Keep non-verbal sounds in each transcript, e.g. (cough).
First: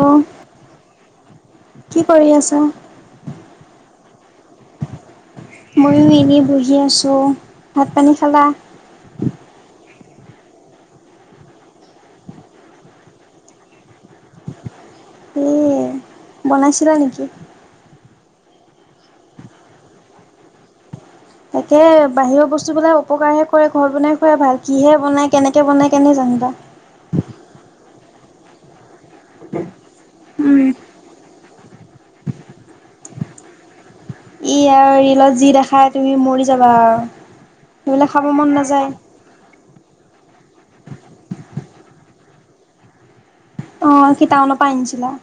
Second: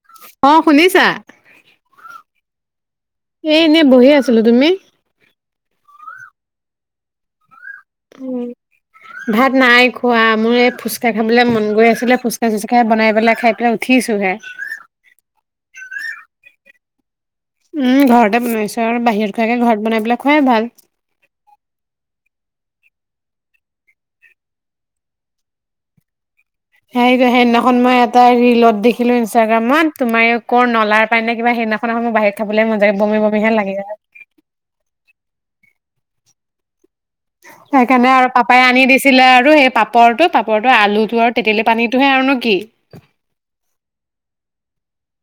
Hello অ' শুনিছা কি কৰি আছা? এনে বহি আছিলো তুমি ময়ো এনেই বহি আছোঁ ভাত পানী খালা? উম ভাত নাই খোৱা মোৰ এই ফুচকা খাবলৈ মন গৈ আছিলে ফুচকা চুচকাে বনাই পেলাই খাই পেলাই উঠিছো হে। উম ছিল নেকি উম, ঘৰতে বনাইছো আৰু বাহিৰত খোৱাকে ঘৰত বনাই পেলাই খোৱাই ভাল। বস্তু পেলাই উপপকাৰহে কৰে ঘৰ বনাই খুৱাই ভাল কিহে বনায় কেনেকৈ বনায় কেনে জানিবা সেইটো সেননাখন মানে এটা ৰৰিলত দেখিলো ইনষ্টাগ্ৰামত তোমাৰ ক উম, নলাৰ পাই নে কিবা সেইদিনাখনোৰ বাহিৰত খাবলৈ মন য কৰিব বিহে লাগে য (inaudible) ই আৰু ৰিলত যি দেখাই তুমি মৰি যাবা আৰু। সেইবিলাক সেইকাৰণে খাব আৰু মন পাপাই আনি নাযায়। দিছিলে আৰু সেই পাপৰটো পাপ ওপৰতো আলুটো আৰু তেতেলী পানীটোহে আৰু ন কি। অ' কি তাউনৰ পা আনিছিলা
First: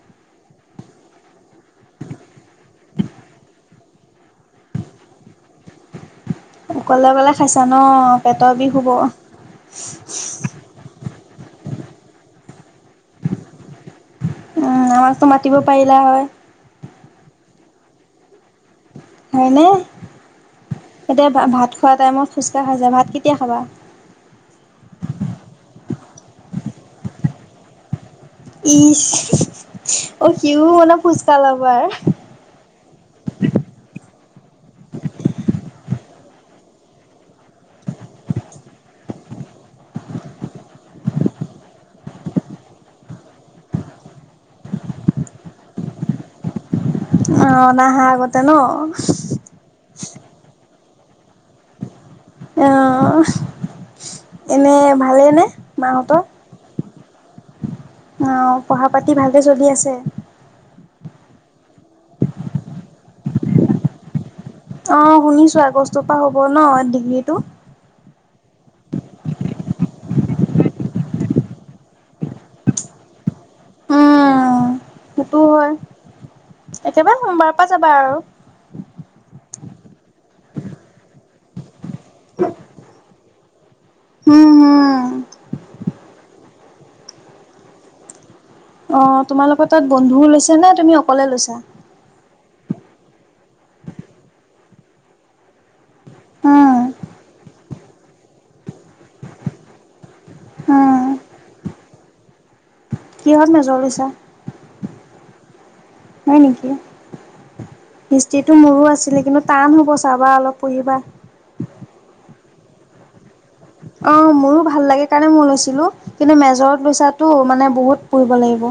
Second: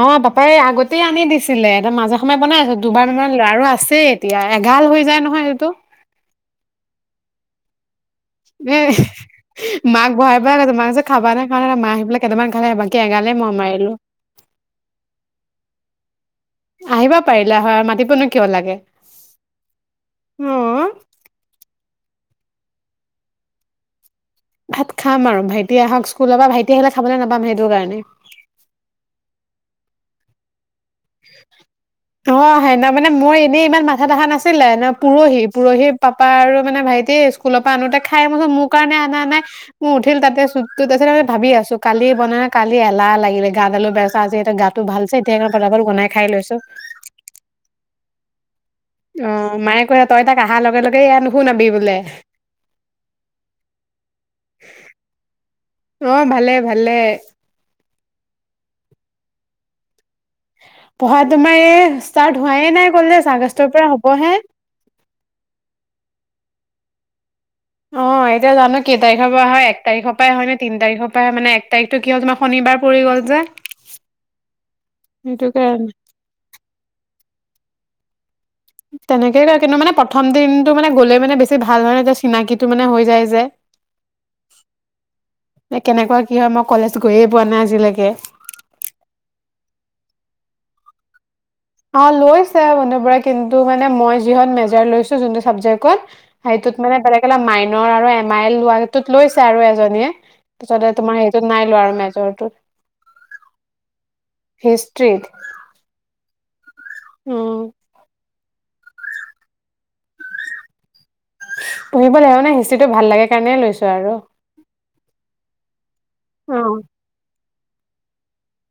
অ', পাপাই আগতেই আনি দিছিলে এটা মাজে সময়ে বনাই আছো দুবাৰ মমান ল আৰু আছে এতিয়া এঘাৰ হৈ যায় নহয় এইটো অকলে অকলে খাইছা ন পেটৰ বিষ এ হ'ব। মাক বহাই পৰা মাক খাবা না কাৰে মাহ স পেলাক কেইামান খালে বাকী এগালে মই মাৰিলো উম আমাকতো মাতিব পাৰিলা হয়। আহিবা পাৰিলা হয় মাতিবনো কিয় লাগে হয়নে অ এতিয়া ভাত। খোৱা টাইমত খোজকাঢ়া যায় ভাত কেতিয়া খাবা ভাত খাম আৰু ভাইটি আহক স্কুলৰ পৰা ভাইটি আহিলে খাবলৈ নাপাম সেইটো কাৰণে। ই অ কি (inaudible) অ' হেনা মানে মই এনেই ইমান মাথা দেখা নাছিলো আছিলে ন পৰহি পৰহি পাপা আৰু মানে ভাইটি স্কুলৰ পৰা আনোতে খাই মচোন মোৰ কাৰণে অনা নাই মোৰ উঠিল তাতে চুটো তাৰ পিছত মি ভাবি আছো কালি বনাইাই কালি এলাহ লাগিলে গা আলু বেচা আ গাটো ভাল হৈচে এতিয়া আকৌ পতাপত বনাই খাই লৈছো অ', নাহা আগতে ন অ' মায়ে কৈছে তই তাক অহাৰ লগে লগে এয়া নুশুনাবি বোলে। অ' এনে ভালে নে অ মাহঁতৰ ভালে ভালে অ' পঢ়া পাতি ভালকে চলি আছে পঢ়া তোমাৰ এই ষ্টাৰ্ট হোৱাইে নাই কলে আগষ্টৰ পৰা হ'বহে অ', শুনিছো আগষ্টৰ পৰা হ'ব ন ডিগ্ৰীটো অ', এতিয়া জানো কেই তাৰিখৰ পৰা হয় এক তাৰিখৰ পৰাই হয় নে তি তিৰ পৰাই মানে এক তাৰিখতটো কি হয় তোমাৰ শনিবাৰ কৰি গল যে উম সেইটো হয় একেবাৰে সোমবাৰৰ পৰা যাবা আৰু তেনেকে কয় কিন্তু মানে প্ৰথম দিনটো মানে গ'লে মানে বেছি ভাল হয় নতিয়া চিনাকিটো মানে হৈ যায় যে উম হুম কেনেকুৱা কি হয় মই কলেজ গৈয়ে পোৱা নাই আজিলৈকে অ' তোমাৰালোকৰ তাত বন্ধুও লৈছা নে তুমি অকলে লৈছা অ' লৈ বধ কিন্তু মান মই যি মেজাৰ লৈছো যোনটো চাবেক উম মানে বেলেগ অ মাইনৰ আৰু এম আইল লোৱা তত লৈছে আৰু এজনীয়ে পিছতে উম। তোমাৰ হেইটোত নাই লোৱা আৰু মেজৰটোত কিহঁত নেজৰ লৈছা? হিষ্ট্ৰীত হয় নেকি? উম। যিটো, মোৰো আছিলে কিন্তু টান হ'ব, চাবা অলপ পঢ়িবা। পঢ়িব লাগিব মানে, হিষ্ট্ৰীটো ভাল লাগে কাৰণেহে লৈছোঁ। অ', মোৰো ভাল লাগে কাৰণে মই লৈছিলোঁ। কিন্তু অ মেজৰত লৈছোঁতো, মানে বহুত পঢ়িব লাগিব।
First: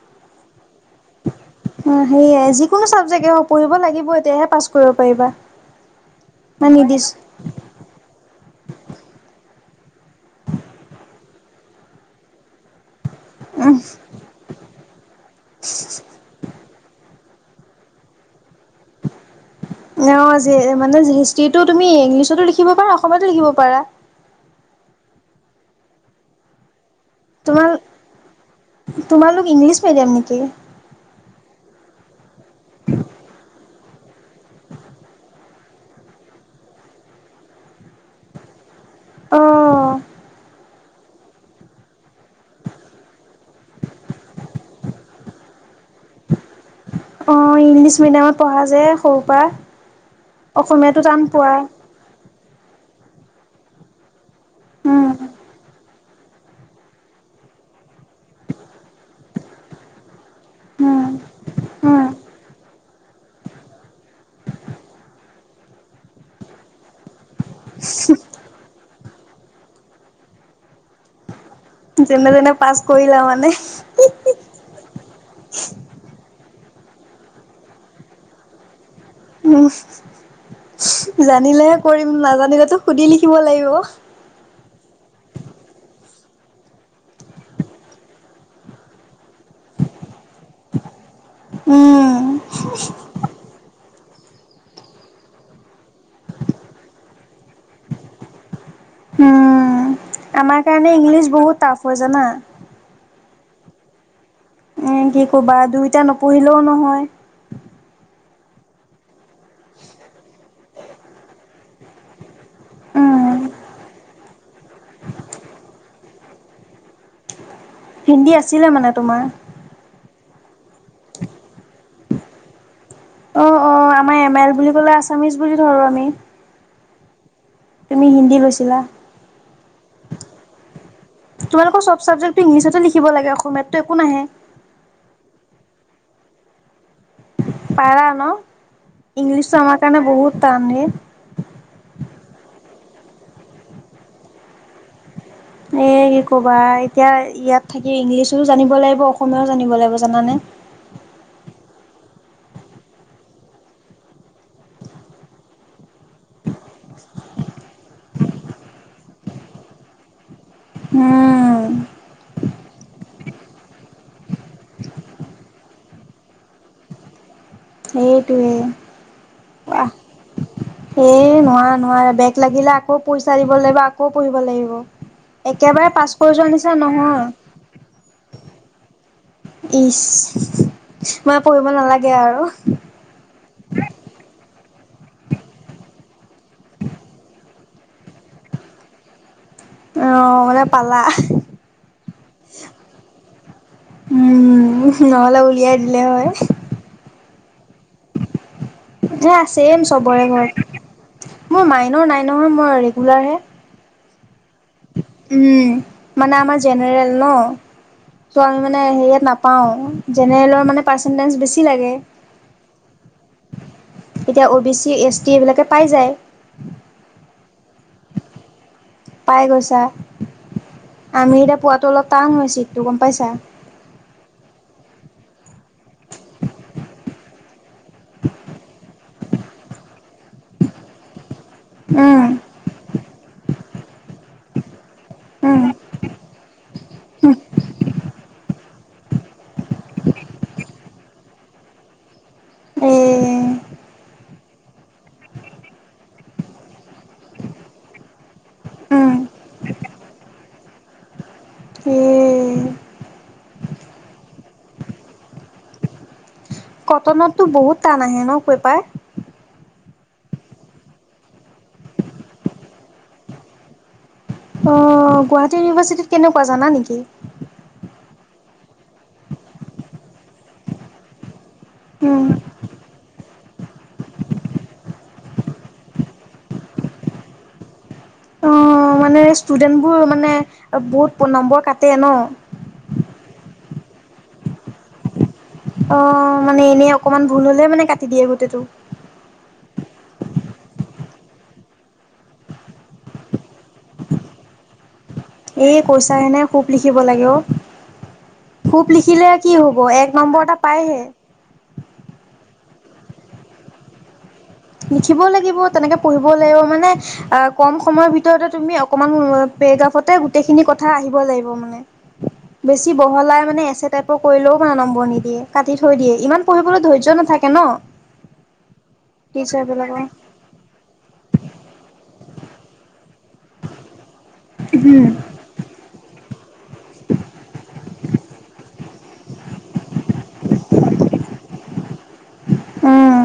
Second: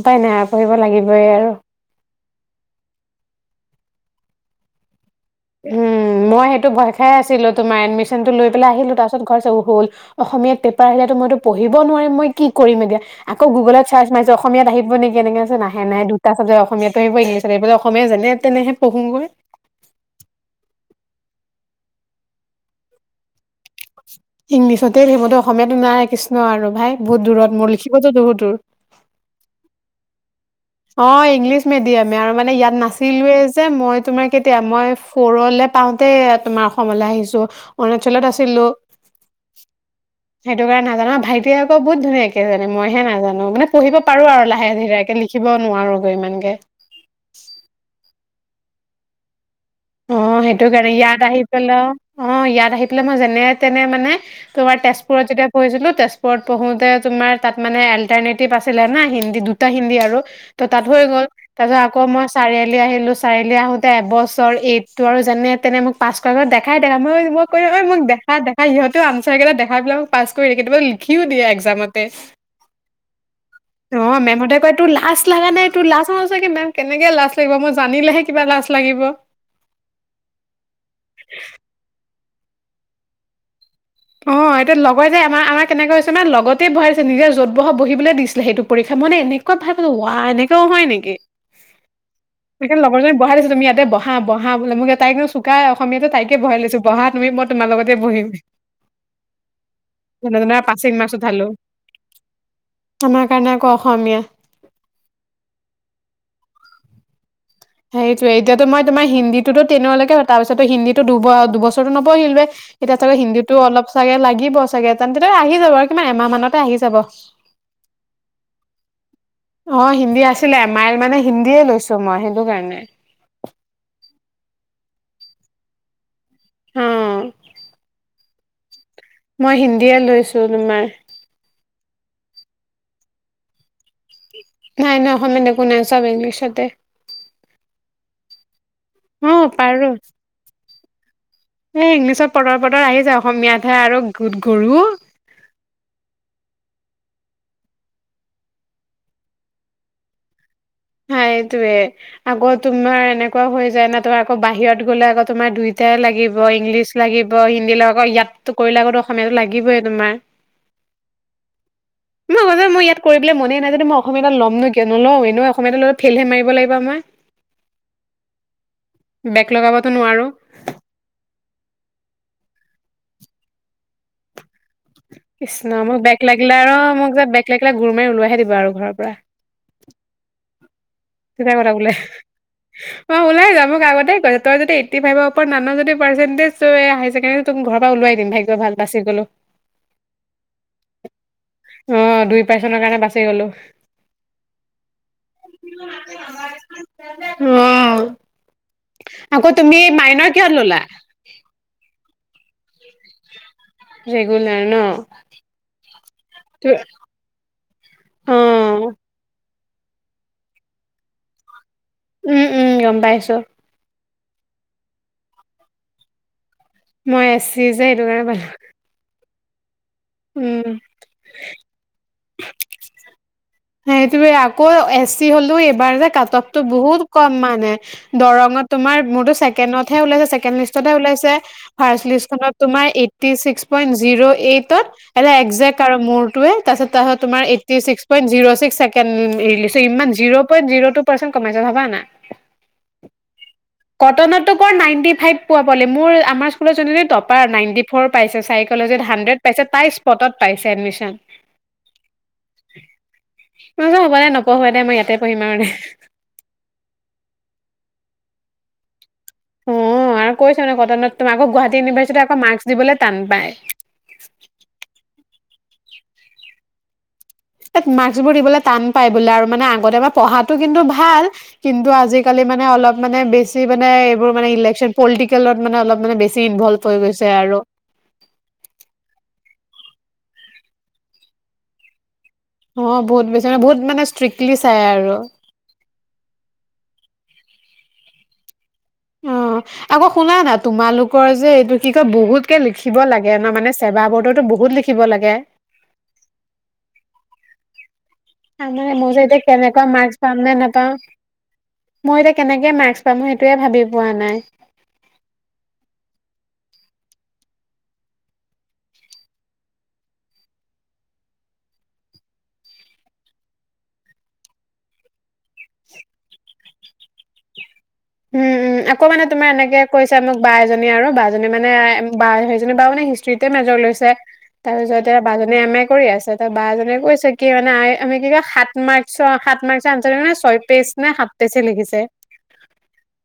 উপায় নাই আৰু, পঢ়িব লাগিবই আৰু অ সেয়াই, যিকোনো ছাবজেক্টে হওক, পঢ়িব লাগিবই, তেতিয়াহে পাছ কৰিব পাৰিবা। উম, মই সেইটো ভয় খাই আছিলোঁ, তোমাৰ এডমিচনটো লৈ পেলাই আহিলোঁ, তাৰ পিছত ঘৰ (unintelligible) অ', হ'ল, অসমীয়াত পেপাৰ আহিলেতো মইতো পঢ়িব নোৱাৰিম, মই কি কৰিম এতিয়া, আকৌ উম গুগলত চাৰ্চছাৰছ মাৰিছো, অসমীয়াত আহিব নেকি, এনেকৈছে নাহে, নাই দুটা ছাবজক্ট অসমীয়াত আহিব, ইংলিছত আহিব অসমীয়া যেনে তেনে (inaudible) অ', যি মানে হিষ্ট্ৰিটো, তুমি ইংলিছতো লিখিব, পাৰা অসমতো লিখিব পাৰা। ইংলিছতে থাকিব, সেইটো অসমীয়াতটো নাই কৃষ্ণ আৰু ভাই। বহুত দূৰত তোমাৰ মোৰ, লিখিবতো বহুত দূৰ। দিয়াম নেকি। অ, ইংলিছ মিডিয়ামে, আৰু মানে ইয়াত নাছিলো যে, মই তোমাৰ কেতিয়া মই ফৰলে পাওঁতে, তোমাৰ অসমলৈ আহিছো, অৰুণাচলত আছিলো। অ সেইটো কাৰণে নাজানো আৰু ভাইটি আকো বহুত ধুনীয়াকে জানে, মইহে নাজানো মানে পঢ়িব পাৰো আৰু লাহে ধিৰেকে। লিখিব নোৱাৰোগৈ, ইমানকে। অ, ইংলিছ মিডিয়ামত পঢ়া যে সৰু পৰা। অ', সেইটো কাৰণে অসমীয়াটো ইয়াত টান আহি পোৱা। পেলাই, অ, ইয়াত আহি পেলাই, মই যেনে, তেনে মানে তোমাৰ উম তেজপুৰত যেতিয়া পঢ়িছিলো তেজপুৰত পঢ়োতে তোমাৰ তাত মানে, অল্টাৰনেটিভ আছিলে ন, হিন্দী, দুটা হিন্দী আৰু গল উম তাৰপিছত আক উম মই চাৰিআলি আহিলো, চাৰিআলি আহোতে, এবচৰ এইট টো, আৰু যেনে, তেনে মোক পাছ কৰাব, দেখাই, দেখাই, মই, মই কো, মোক দেখা, দেখা সিহঁতেও, আনচাৰ কেইটা দেখাই পেলায় মোক পছ কৰি দিয়ে, কেতিাবা লিখিও দিয়ে। টোমতে, যেনে তেনে পাছ কৰিলা মানে অ, মেমহতে কয় তোৰ লাজ লাগা নাই, তোৰ লাজ নাই, মেম কেনেকে লাজ লাগিব, মই জানিলেহে কিবা লাজ লাগিব। উম। জানিলেহে কৰিম, নাজানিলেতো সুধি লিখিব লাগিব। অ। অ, লগৰ যে আমাৰ আমাৰ কেনেকৈ হৈছে মানে লগতে বহাইছে, নিজে যত, বহ বহিবলৈ দিছিলে, সটো পৰীক্ষা মানে এনেকুৱা (unintelligible) ৱাহ এনেকুৱাও, হয় নেকি। উম। (inaudible) সেইে লগৰজনী বহাই দিছো, তম ইয়াতে বহ-বহা বুলি, তাইকোুকাই অসমীয়াাত তকে বহাই লছো বহা তুমি মই তোমাৰ লগতে বহিম। উম যেনে, তেনে আমাৰ কাৰণে পাছিং মাৰ্ক্স ইংলিছ উঠালো, বহুত টাফ হয় জানা আমাৰ কাৰণে আকৌ অসমীয়া। ই, কি কবা দুইটা নপঢ়িলেও নহয়। সেইটোয়ে, এতিয়া মইোমাৰ হিন্দীটো তেনলৈকে, তাৰ পিছতো হিন্দী দু দুবছৰো নপঢ়িলোএ, এতিয়া তাৰপিছত উম হিন্দীতো অলপ চাগে লাগিব চাগে, তেনটো, আহি যাব আৰু কিমান এমাহ মানতে আহি যাব। হিন্দী আছিলে মানে তোমাৰ। অ হিন্দী আছিলে, এ, মাইল মানে হিন্দীয়ে লৈছো মই, সেইটো কাৰণে। মই, এম, আইল বুলি ক'লে আছামিছ বুলি ধৰো আমি। হম। আমি হিন্দী লৈছিলা। মই হিন্দীয়ে লৈছো, তোমাৰ। তোমালোকৰ চব চাবজেক্ট, ইংলিছতে লিখিব লাগে অসমীয়াটোত, একো নাহে। নাই, নাই অসমীয়াত একো নাই চব ইংলিছতে। পাৰা ন, অ ইংলিছটো আমাৰ পাৰো কাৰণে বহুত টানেই। পটৰ পটৰ আহি যায় অসমীয়াতহে আৰু গোট গৰু। এ' কি ক'বা এতিয়া ইয়াত থাকি ইংলিছো জানিব লাগিব অসমীয়াও জানিব লাগিব জানানে। হয়। সেতোয়ে আকৌ তোমাৰ এনেকুৱা হৈ যায় ন তোমাৰ আকৌ বাহিৰত গ'লে আকৌ তোমাৰ দুইটাই লাগিব। ইংলিছ লাগিব হিন্দী লাগিব ইয়াতো কৰিলে আকতো অসমীয়াো লাগিবই তোমাৰ। উম। মই ক মই ইয়াত কৰিবলৈ মনেই নাই য মই অসমীয়া তাত ল'ম নো (inaudible) কিয় নোল এনে অসমীয়া টো লৈ ফেইল হে মাৰিব লাগিবা মই। এইটোৱে। বেগ লগাবতো নোৱাৰো। এই নোৱাৰা নোৱাৰা বেগ লাগিলে আকৌ পইচা দিব লাগিব আকৌ পঢ়িব লাগিব। কৃষ্ণ একেবাৰে মোক পাছ বেগ কৰি যোৱা লাগিলে নিচিনা আৰু মোক নহয় যে বেগ লাগিলে গুুৰ মাৰি ওলাই আহে দিব আৰু ঘৰৰ পৰা। (inaudible) চিধা পঢ়িব কথা বোলে, নালাগে আৰু অ' ওলাই যাম। মোক আগতে তই যদি এইটি ফাইভৰ ওপৰত নান য পাৰ্চেনতীজ এই হাই ছেকেণ্ডাৰীত ঘৰ পৰা ওলাই দিম ভাগ্য ভাল বাছি গলো। আহ মানে পালা। অ' দুই পাৰচেনৰ কাৰণে বাচি গলো। উম, নহ'লে উলিয়াই দিলে হয়। উম হে ছেম চবৰে ল'লা? ঘৰত মোৰ মাইনৰ নাই। নহয় মই ৰেগুলাৰ হে ৰেগুলাৰ ন? উম মানে আমাৰ জেনেৰেল ন। অ ত আমি মানে হে ইয়াত নাপাও জেনেৰেলৰ মানে পাৰ্চেন্টেজ বেছি লাগে উম উম গম পাইছো। এতিয়া অ' বি চি এছ টি এইবিলাকে পাই যায়। মই এছ চি যে সেইটো কাৰণে পালোঁ। পাই গৈছা। আমি এতিয়া পোৱাতো অলপ টান হৈছে চিট তো গম পাইছা। সেইটোৱে আকৌ এচ চি হ'লেও এইবাৰ যে কাট অফ টো বহুত কম মানে দৰঙত তোমাৰ মোৰতো চ ছেকেণ্ডনত হে ওলাইছে ছেকেণ্ড লিষ্টতহে ওলাইছে। ফাৰ্ষ্ট উম, লিষ্ট খনত তোমাৰ এইথী ছিক্স পইণ্ট জিৰো এইটত উম, একজেক আৰু মোৰ টুৱেলভ তাৰছত ত তোাৰ এইটি ছিক্সইট জিৰ' ছিক্ ছেকেডৰিল ইমান zero point zero two percent কমাইছে ভাবা না উম। (unintelligible) কটনতো নাইনটি ফাইভ প পালে মোৰ আমাৰ স্কুলত টপাৰ নাইনটি ফ' পাইছে সাইকো লজি উম, হুন্দ্ৰেদ পাইছে তাই স্পটত পাইছে এডমিচন। উম। ম হ'বা দে নপঢ়া দে মই ইয়াতে পঢ়িম আৰু দে। কটনতটো বহুত টান আহে ন পেপাৰ? অ আৰু কৈছে ন কটনত তুমি আকৌ গুৱাহাটী ইউনিভাৰ্চিটিত আকৌ মাৰ্কচ দিবলৈ টান পায়। অ গুৱাহাটী ইউনিভাৰ্চিটিত কেনেকুৱা জানা নেকি? মাৰ্ক বোৰ দিবলৈ টান পাই বোলে আৰু মানে আগতে তোমাৰ পঢ়াটো কিন্তু ভাল কিন্তু উম, আজিকালি মানে অলপ মানে বেছি মানে এইবোৰ মানে ইলেক্যন পলিটিকেলত মানে অলপ মানে বেছি ইনভলভ হৈ গৈছে আৰু। অ' মানে ষ্টুডেন্টবোৰ মানে বহুত নম্বৰ কাটে ন? অ', বহুত বেছি মানে, বহুত মানে ষ্ট্ৰিক্টলি চাই আৰু। অকণমান ভুল হ'লেই মানে কাটি দিয়ে গোটেইটো। অ' আকৌ শুনা না তোমালোকৰ যে এইটো কি কয় বহুতকে লিখিব লাগে ন মানে ছেৱা বৰ্ডো বহু লিখিব লাগে এই কৈছা হেনে খুব লিখিব লাগে অ' খুব মই যে লিখিলে এতিয়া কি হ'ব কেনেকা ম্ এক পাম নম্বৰ নে এটা নাপাম পায়হে। মই কেনেকে মাৰ্কছ পাম সেইটোয়ে ভাবি পোৱা নাই। লিখিবও লাগিব তেনেকে পঢ়িব লাগিব মানে অ কম সময়ৰ ভিতৰতে তুমি অকমান লিব মানে বেছি বহলাই মানে এচ এ টাইপৰ কৰিলেও মানে নম্বৰ নিদিয়ে কাটি থৈ দিয়ে ইমান পঢ়িবলৈ ধৈৰ্য নাথা থাকে ন উম-উম, আকৌ মানে তোমাৰ টিচাৰ এনেকে বিলাকৰ কৈছে মোক বা এজনীয়ে আৰু বা জনী মানে বা সেইজনী বাই মানে হিষ্ট্ৰীতে মেজৰ লৈছে উম তাৰপিছতে বা জনীয়ে এম এ কৰি আছে ত' বা মান কৈছে কি মানে আমি কি ক সাত মকাত মকে ছয় পেজ নে সাত পেজে লিখিছে উম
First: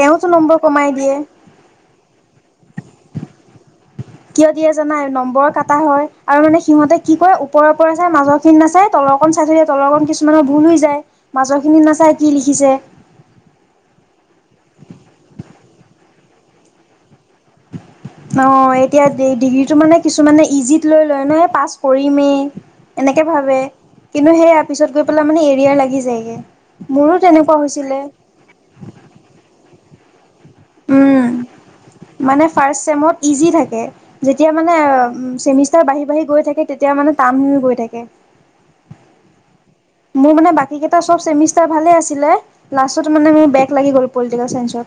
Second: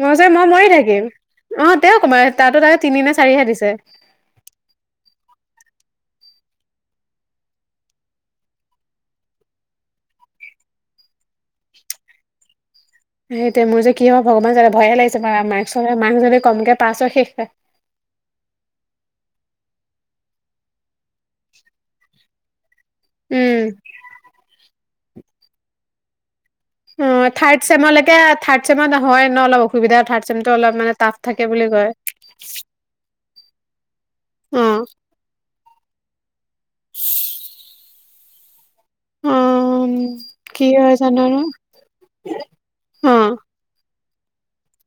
মই যে মই নম্বৰ মৰি কমাই থাকিম দিয়ে। অ তেওঁ কমাই তাতো ত তিনি নে চাৰিহে দিছে কিয় দিয়ে জানা এই নম্বৰ কাটা হয় আৰু মানে সিহতে কি কয় ওপৰে - ওপৰে চাই মাজৰ খিনি নাচাই তল তলৰকন চাইে তলৰকন কিছুমানৰ ভুল হৈ যায় মাজৰখিনিত নাচায় কি লিখিছে স মোৰ যে কি হ ভগৱান চ ভয়ে লাগিছে ম ম্ক ম্ক যদি কমকে পাছ হয় শেষ হয় অ' এতিয়া ডিগ্ৰীটো মানে কিছুমানে ইজিত লৈ লয় ন পাছ কৰিমেই এনেকে ভাবে উম কিন্তু সেইয়া পিছত গৈ পেলাই মানে এৰিয়াাৰ লাগি যায়গে অ মোৰো তেনেকুৱা থাৰ্ড হৈছিলে চেমলৈকে থাৰ্ড চেমত হয় ন অলপ অসুবিধা থাৰ্ড চেমটো অলপ মানে টাফ উম, থাকে বুলি কয়। মানে ফাৰ্ষ্ট চেমত ইজি থাকে যেতিয়া অ মানে েমিষ্টাৰ বাঢ়ি বাঢ়ি গৈ থে মে কাম গৈ থাকে অ মোৰ মানে কি বাকী হয় জানো আৰু কেইবষ্ট ভালে আছিল লা অ মে মোৰে ল পলিটিকেল চসত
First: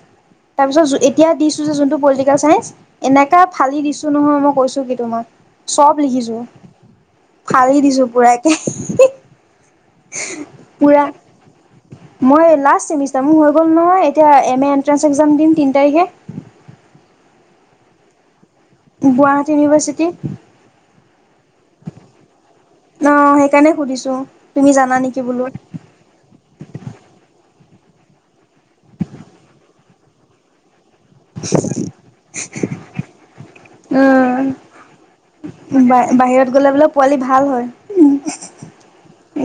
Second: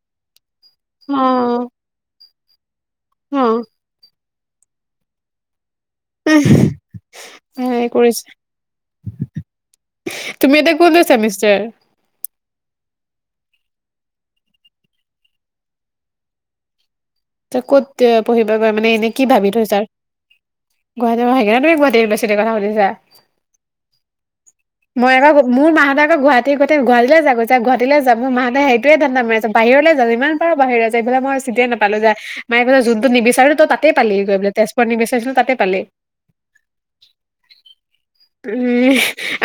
তাৰপিছত অ এতিয়া দিছো যে যোনটো পলিটিকেল চাইস এনেকা অ ফালি দিছো নহয় মই কৈছো কি তোমাক। চব লিখিছো ফালি হেৰি দিছো কৰিছে পুৰাককে তুমি এতিয়া কোনটো ছেমিষ্টাৰ। মই লাষ্ট চেমিষ্টাৰ মোৰ হৈ গ'ল নহয় এতিয়া এম এ এণ্ট্ৰেন্ঞ্চ এক্সাম দিম তিনি তাৰিখে ত ক'ত পঢ়িবা ক মানে এনেই কি ভাবি গুৱাহাটী থৈ ছাৰ ইউনিভাৰ্চিটি গুৱাহাটী আহে ন তুমি গুৱাহাটী বছি কথা সুধছা অ সেইকাৰণে সুধিছো তুমি জানা মই নেকি এবাৰ বোলো মোৰ মাহত আকৌ গুৱাহাটী গোতে গুৱাহালি যাব যা গাহীলৈ যাম মাহঁতে সেইোৱোনা মাৰিছ বাহিৰলৈ যামমান পাৰ বাহিৰ য এইফাল মই চি নাপ পালো যে মায়ে কৈছে যোনটো নিবিচাৰিলি তই তাতে পালি গৈ বোলে উম তেজপুৰত নিবিচাৰিছিলি তাতে পালি। বা বাহিৰত গ'লে পোৱালি ভাল হয় উ উম,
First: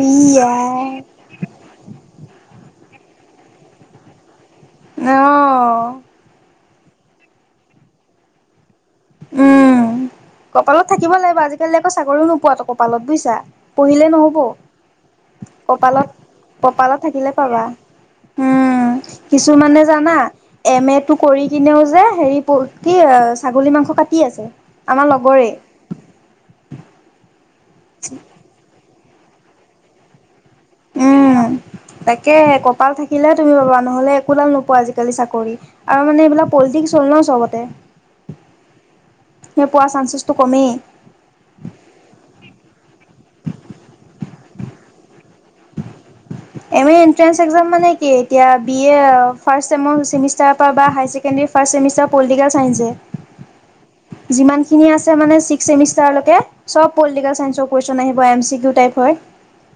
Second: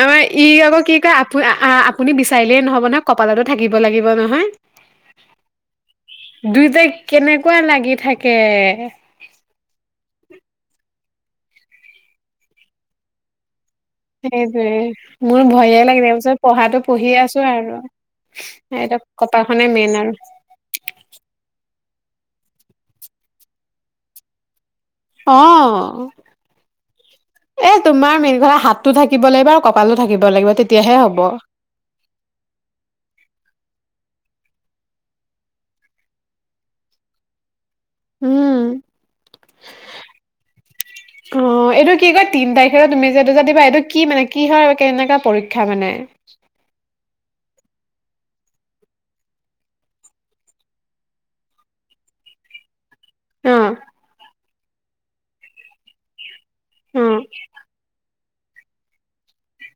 আমাৰ ই আকৌ কি কয় আপ আপুনি বিচ (unintelligible) নহ'ব নহয় কপালতো থাকিব লাগিব নহয়। অ'। দুইট কেনেকুৱা লাগি থাকে উম, কপালত থাকিব লাগিব আজিকালি আকৌ চাকৰিও নোপোৱাতো কপালত বুইছা। পঢ়িলে নহ'ব সেইটোৱে মোৰ ভয়ে লাগে তাৰপিছত পঢ়াটো কপালত-কপালত পঢ়ি থাকিলে আছো পাবা। আৰু উম, এতিয়া কপালখনে কিছুমানে মেইন আৰু জানা এম এ টো কৰি কিনেও যে হেৰি কি ছাগলী মাংস কাটি আছে। আমাৰ লগৰে অ' এ তোমাৰ মিলঘা হাত টো থাকিব লাগিব আৰু কপালো থাকিব লাগিব। তেতিয়াহে হ'ব উম, তাকে কপাল থাকিলে তুমি পাবা নহ'লে একো দাল নোপোৱা আজিকালি চাকৰি আৰু মানে এইবিলাক পলিটিক্স হ'ল ন চবতে। উম। নোপোৱাৰ চানচ অ' এইটো কি কয় তিন তাৰিখে তুমি যে এটো যে দিবা এইটো কি মানে। কি হয় কেনেকা পৰীক্ষা মানে। এম এ এণ্ট্ৰেন্স এক্সাম মানে কি এতিয়া বি এ ফাৰ্ষ্ট চেমৰ ছেমিষ্টাৰ এটা বা হাই ছেকেনদেৰী ফাৰ্ষ্টছেমিষ্টাৰ পলিটিকেল চাইেঞ্চছে। অ যিমান খিনি আছে মানে ছিক্সেমিষ্টাৰেব অ পলিটিক চ আহ। দু টাইপ হয়।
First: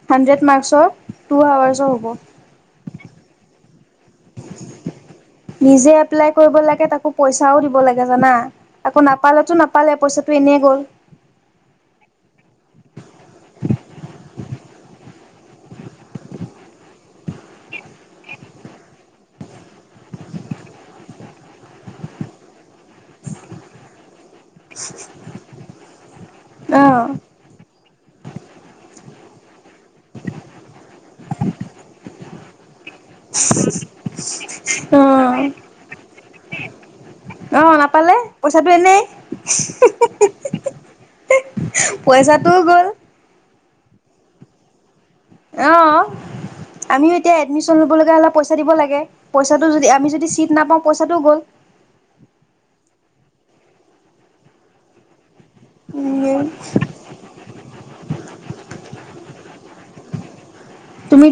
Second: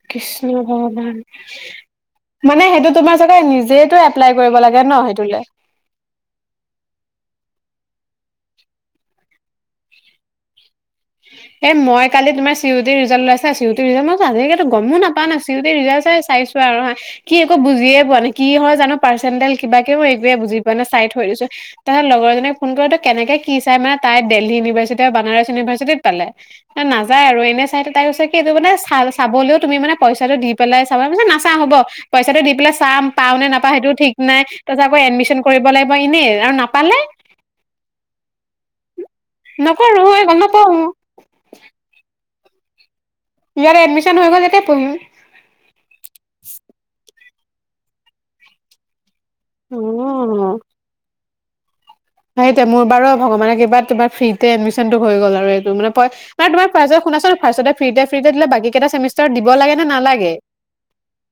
হাণ্ড্ৰেড কৃষ্ণ মাৰ্কচৰ ভগৱান টু আৱাৰ্চৰ হ'ব মানে সেইটো তোমাৰ চাগে নিজে (unintelligible) এপ্লাই কৰিব লাগে ন সেইটোলে। নিজে এপ্লাই কৰিব লাগে তাকো পইচাও দিব লাগে জানা, আকৌ নাপালেতো নাপালে পইচাটো এনেই গ'ল। (inaudible) এ মই কালি তোমাৰ চিউ টিৰ ৰিজাল্ট উলাইছে চিউ টিৰ ৰিজাল্ট আজিলেকে গমো নাপাও না চিউ টিৰ ৰিজাল্ট চাই চোৱা আৰু হা কি একো বুজিয়ে পোৱা নাই কি হয় জানো পাৰ্চণ্টজ কিবাক কেে মই একোৱে বুজি পোৱা নাই চাই থৈ দিছো। তাৰপিছত লগৰজনীক ফোন কৰি তো কেনেকে কি চাই মানে তাই দেলহি ইউভাৰ্চিটি বা বানাৰ ইউনিভাৰ্চিটিত পালে অ নযায় আৰু এনে চাই তাই কি এই মানে চ। চাবলৈও তুমি মানে পইচাটো দি পেলাই চাবা নাচাও হ'ব পইচাটো দি পেলাই চাম পাও নে নাপা সেইটো ঠিক নাই তাৰচত আকৌ এডমিশ্যন কৰিব অ লাগিব এনেই আৰু নাপালে। অ' নাপালে পইচাটো এনেই। নপঢ়ো হয় গল নপঢ়োঁ। ত গ'ল। ইয়াৰ এডমিছন হৈ গ'ল ইয়াতে পঢ়িম। অ আমিও এতিয়া এডমিশ্যন ল'ব লগা হলপ পইচা দিব লাগে। পইচাটো যদি আমি যদি ছিট নাপাওঁ পইচাটো গ'ল। হয় এতিয়া মোৰ বাৰু ভগৱানৰ কৃপাত ফ্ৰীতে এডমিছনটো হৈ গ'ল আৰু। ত' মানে (unintelligible) তোমাৰ ফাৰ্ষ্টত শুনাছোন ফাৰ্ষ্টততে ফ্ৰীতে ফ্ৰী দিলে বাকী কেইটা চেমিষ্টাৰত দিব লাগে নে নালাগে। তুমি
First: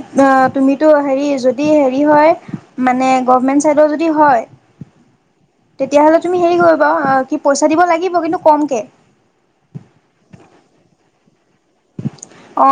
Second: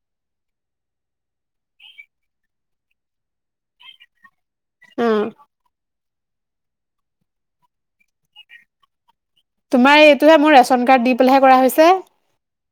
তুমিতো হেৰি যদি হেৰি হয় মানে গভমেন্ট চাইডৰ যদি হয় উম। তেতিয়াহ'লে তুমি হেৰি কৰিবা কি পইচা দিব লাগিব কিন্তু কমকে। তোমাৰ এইটোহে মোৰ ৰেচন কাৰ্ড দি পেলাইহে কৰা হৈছে। অ